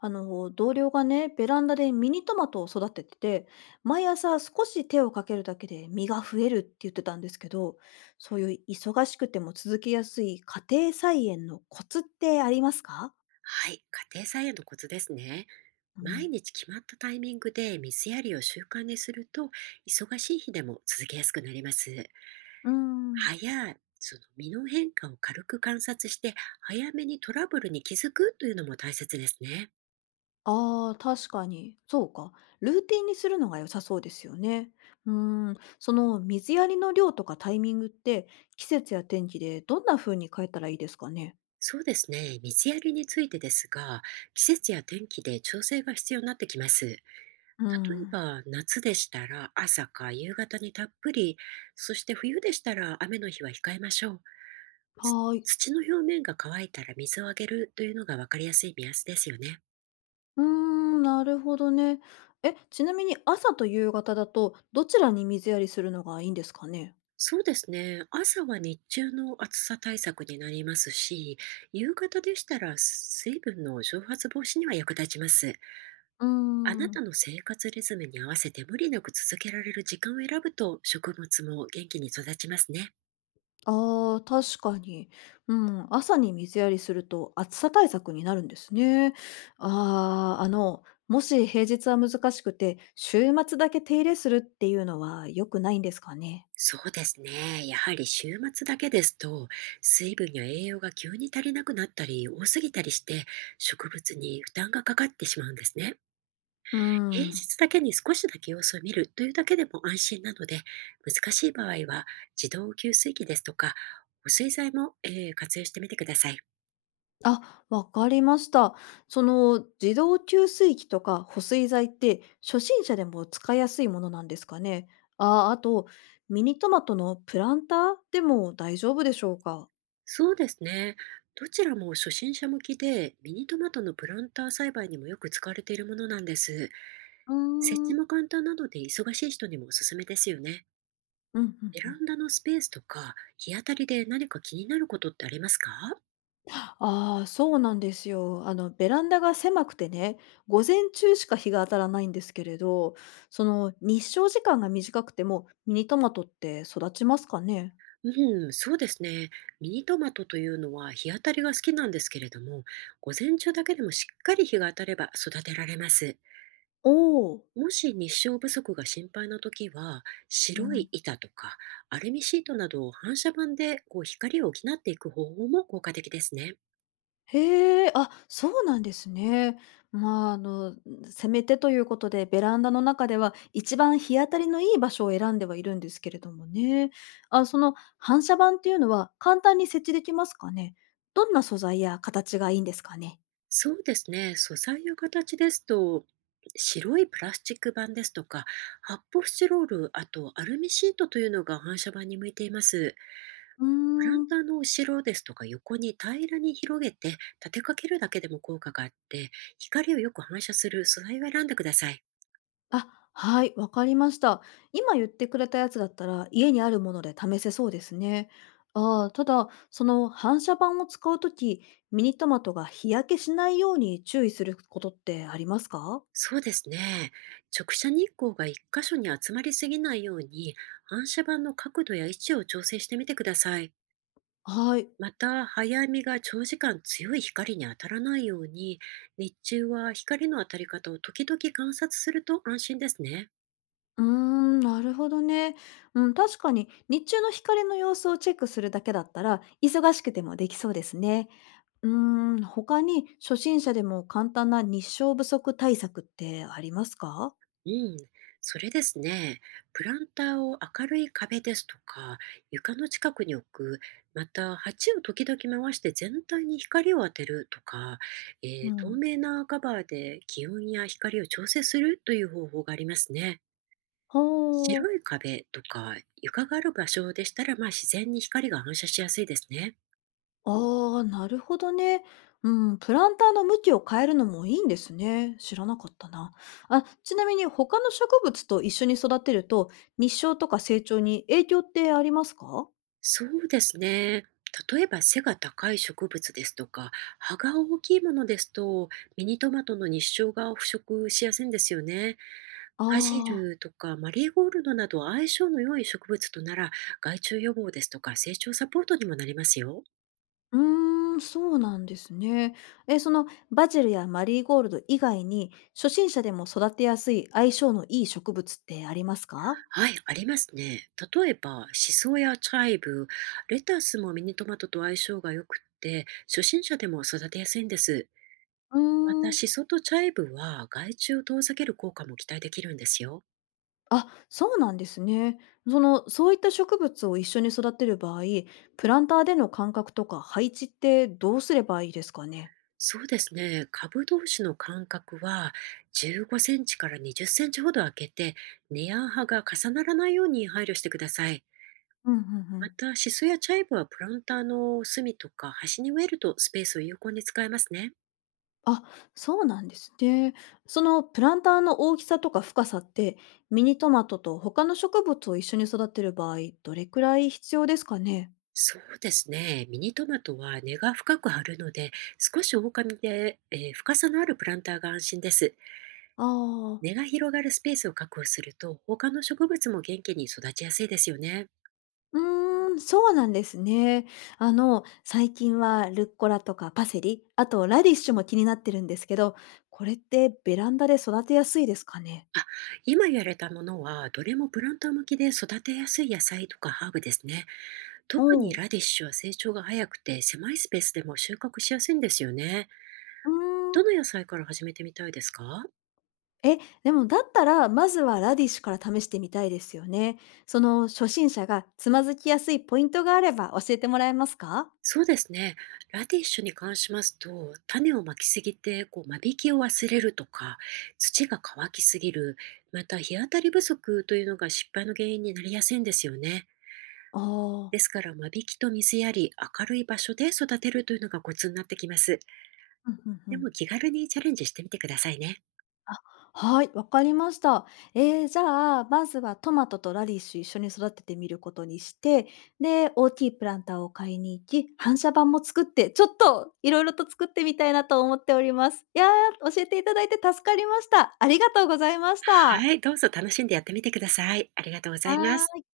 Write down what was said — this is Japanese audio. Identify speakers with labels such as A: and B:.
A: あの同僚がねベランダでミニトマトを育ててて、毎朝少し手をかけるだけで実が増えるって言ってたんですけど、そういう忙しくても続けやすい家庭菜園のコツってありますか？
B: はい、家庭菜園のコツですね。
A: う
B: 毎
A: ん。
B: 日決まったタイミングで水やりを習慣にすると、忙しい日でも続けやすくなります。
A: うーん。
B: 葉やその実の変化を軽く観察して、早めにトラブルに気づくというのも大切ですね。
A: あー、確かにそうか。ルーティンにするのが良さそうですよね。うん、その水やりの量とかタイミングって季節や天気でどんな風に変えたらいいですかね？
B: そうですね、水やりについてですが、季節や天気で調整が必要になってきます。
A: う
B: 例え
A: ん。
B: ば夏でしたら朝か夕方にたっぷり、そして冬でしたら雨の日は控えましょう。
A: は
B: つ
A: ーい。
B: 土の表面が乾いたら水をあげるというのが分かりやすい目安ですよね。
A: うーん、なるほどね。え、ちなみに朝と夕方だと、どちらに水やりするのがいいんですかね？
B: そうですね。朝は日中の暑さ対策になりますし、夕方でしたら水分の蒸発防止には役立ちます。
A: うー
B: あなた
A: ん。
B: の生活リズムに合わせて無理なく続けられる時間を選ぶと植物も元気に育ちますね。
A: ああ、確かに。うん、朝に水やりすると暑さ対策になるんですね。ああ、もし平日は難しくて、週末だけ手入れするっていうのは良くないんですかね？
B: そうですね。やはり週末だけですと、水分や栄養が急に足りなくなったり多すぎたりして、植物に負担がかかってしまうんですね。
A: うー
B: 平
A: ん。
B: 日だけに少しだけ様子を見るというだけでも安心なので、難しい場合は自動給水器ですとか、お水剤も、活用してみてください。
A: あ、わかりました。その自動給水器とか保水剤って初心者でも使いやすいものなんですかね。あ、あとミニトマトのプランターでも大丈夫でしょうか。
B: そうですね。どちらも初心者向きで、ミニトマトのプランター栽培にもよく使われているものなんです。
A: うー
B: 設
A: ん、う
B: 置
A: ん
B: も簡単なので、忙しい人にもおすすめですよね。
A: うんうん。
B: ベランダのスペースとか、日当たりで何か気になることってありますか？
A: ああ、そうなんですよ。あのベランダが狭くてね、午前中しか日が当たらないんですけれど、その日照時間が短くてもミニトマトって育ちますかね？
B: うん、そうですね。ミニトマトというのは日当たりが好きなんですけれども、午前中だけでもしっかり日が当たれば育てられます。
A: おお。
B: もし日照不足が心配な時は、
A: う
B: 白い
A: ん。
B: 板とかアルミシートなどを反射板でこう光を補っていく方法も効果的ですね。
A: へえ、あ、そうなんですね。まあ、せめてということで、ベランダの中では一番日当たりのいい場所を選んではいるんですけれどもね。あ、その反射板っていうのは簡単に設置できますかね？どんな素材や形がいいんですかね？
B: そうですね。素材や形ですと、白いプラスチック板ですとか、発泡スチロール、あとアルミシートというのが反射板に向いています。
A: うー
B: プラン
A: ん。
B: ターの後ろですとか横に平らに広げて立てかけるだけでも効果があって、光をよく反射する素材を選んでください。
A: あ、はい、わかりました。今言ってくれたやつだったら、家にあるもので試せそうですね。ああ、ただ、その反射板を使うとき、ミニトマトが日焼けしないように注意することってありますか？
B: そうですね。直射日光が一箇所に集まりすぎないように、反射板の角度や位置を調整してみてください。
A: はい。
B: また、早編みが長時間強い光に当たらないように、日中は光の当たり方を時々観察すると安心ですね。
A: うーん、なるほどね。うん、確かに、日中の光の様子をチェックするだけだったら、忙しくてもできそうですね。うーん、他に初心者でも簡単な日照不足対策ってありますか？
B: うん、それですね。プランターを明るい壁ですとか、床の近くに置く、また鉢を時々回して全体に光を当てるとか、え
A: う
B: 透
A: ん。
B: 明なカバーで気温や光を調整するという方法がありますね。
A: ほー。
B: 白い壁とか床がある場所でしたら、まあ、自然に光が反射しやすいですね。
A: ああ、なるほどね。うん、プランターの向きを変えるのもいいんですね。知らなかったな。あ、ちなみに他の植物と一緒に育てると、日照とか成長に影響ってありますか？
B: そうですね。例えば背が高い植物ですとか、葉が大きいものですと、ミニトマトの日照が腐食しやすいんですよね。バジ
A: ああ
B: ルとかマリーゴールドなど相性の良い植物となら、害虫予防ですとか成長サポートにもなりますよ。
A: ー、うーん、そうなんですね。え、そのバジルやマリーゴールド以外に、初心者でも育てやすい相性のいい植物ってありますか？
B: はい、ありますね。例えば、シソやチャイブ、レタスもミニトマトと相性が良くって、初心者でも育てやすいんです。
A: う
B: また、
A: ーん。
B: シソとチャイブは害虫を遠ざける効果も期待できるんですよ。
A: あ、そうなんですね。そういった植物を一緒に育てる場合、プランターでの間隔とか配置ってどうすればいいですかね？
B: そうですね。株同士の間隔は15センチから20センチほど空けて、根や葉が重ならないように配慮してください。
A: うんうんう
B: ま
A: ん。
B: た、シソやチャイブはプランターの隅とか端に植えるとスペースを有効に使えますね。
A: あ、そうなんですね。そのプランターの大きさとか深さって、ミニトマトと他の植物を一緒に育てる場合、どれくらい必要ですかね？
B: そうですね。ミニトマトは根が深く張るので、少し大紙で、深さのあるプランターが安心です。
A: ああー。
B: 根が広がるスペースを確保すると、他の植物も元気に育ちやすいですよね。
A: うーん、そうなんですね。最近はルッコラとかパセリ、あとラディッシュも気になってるんですけど、これってベランダで育てやすいですかね？
B: あ、今やれたものは、どれもプランター向きで育てやすい野菜とかハーブですね。特に
A: おう、
B: ラディッシュは成長が早くて、狭いスペースでも収穫しやすいんですよね。
A: うーん。
B: どの野菜から始めてみたいですか？
A: え、でもだったら、まずはラディッシュから試してみたいですよね。その初心者がつまずきやすいポイントがあれば教えてもらえますか？
B: そうですね。ラディッシュに関しますと、種をまきすぎて、こう、間引きを忘れるとか、土が乾きすぎる、また日当たり不足というのが失敗の原因になりやすいんですよね。
A: あ
B: で
A: あー。
B: すから、間引きと水やり、明るい場所で育てるというのがコツになってきます。
A: うん、うん
B: で
A: う
B: も
A: ん。
B: 気軽にチャレンジしてみてくださいね。
A: あ、はい、わかりました。じゃあ、まずはトマトとラディッシュ一緒に育ててみることにして、で、大きいプランターを買いに行き、反射板も作って、ちょっといろいろと作ってみたいなと思っております。いやー、教えていただいて助かりました。ありがとうございました。
B: はい、どうぞ楽しんでやってみてください。ありがとうござ
A: は
B: います。
A: ーい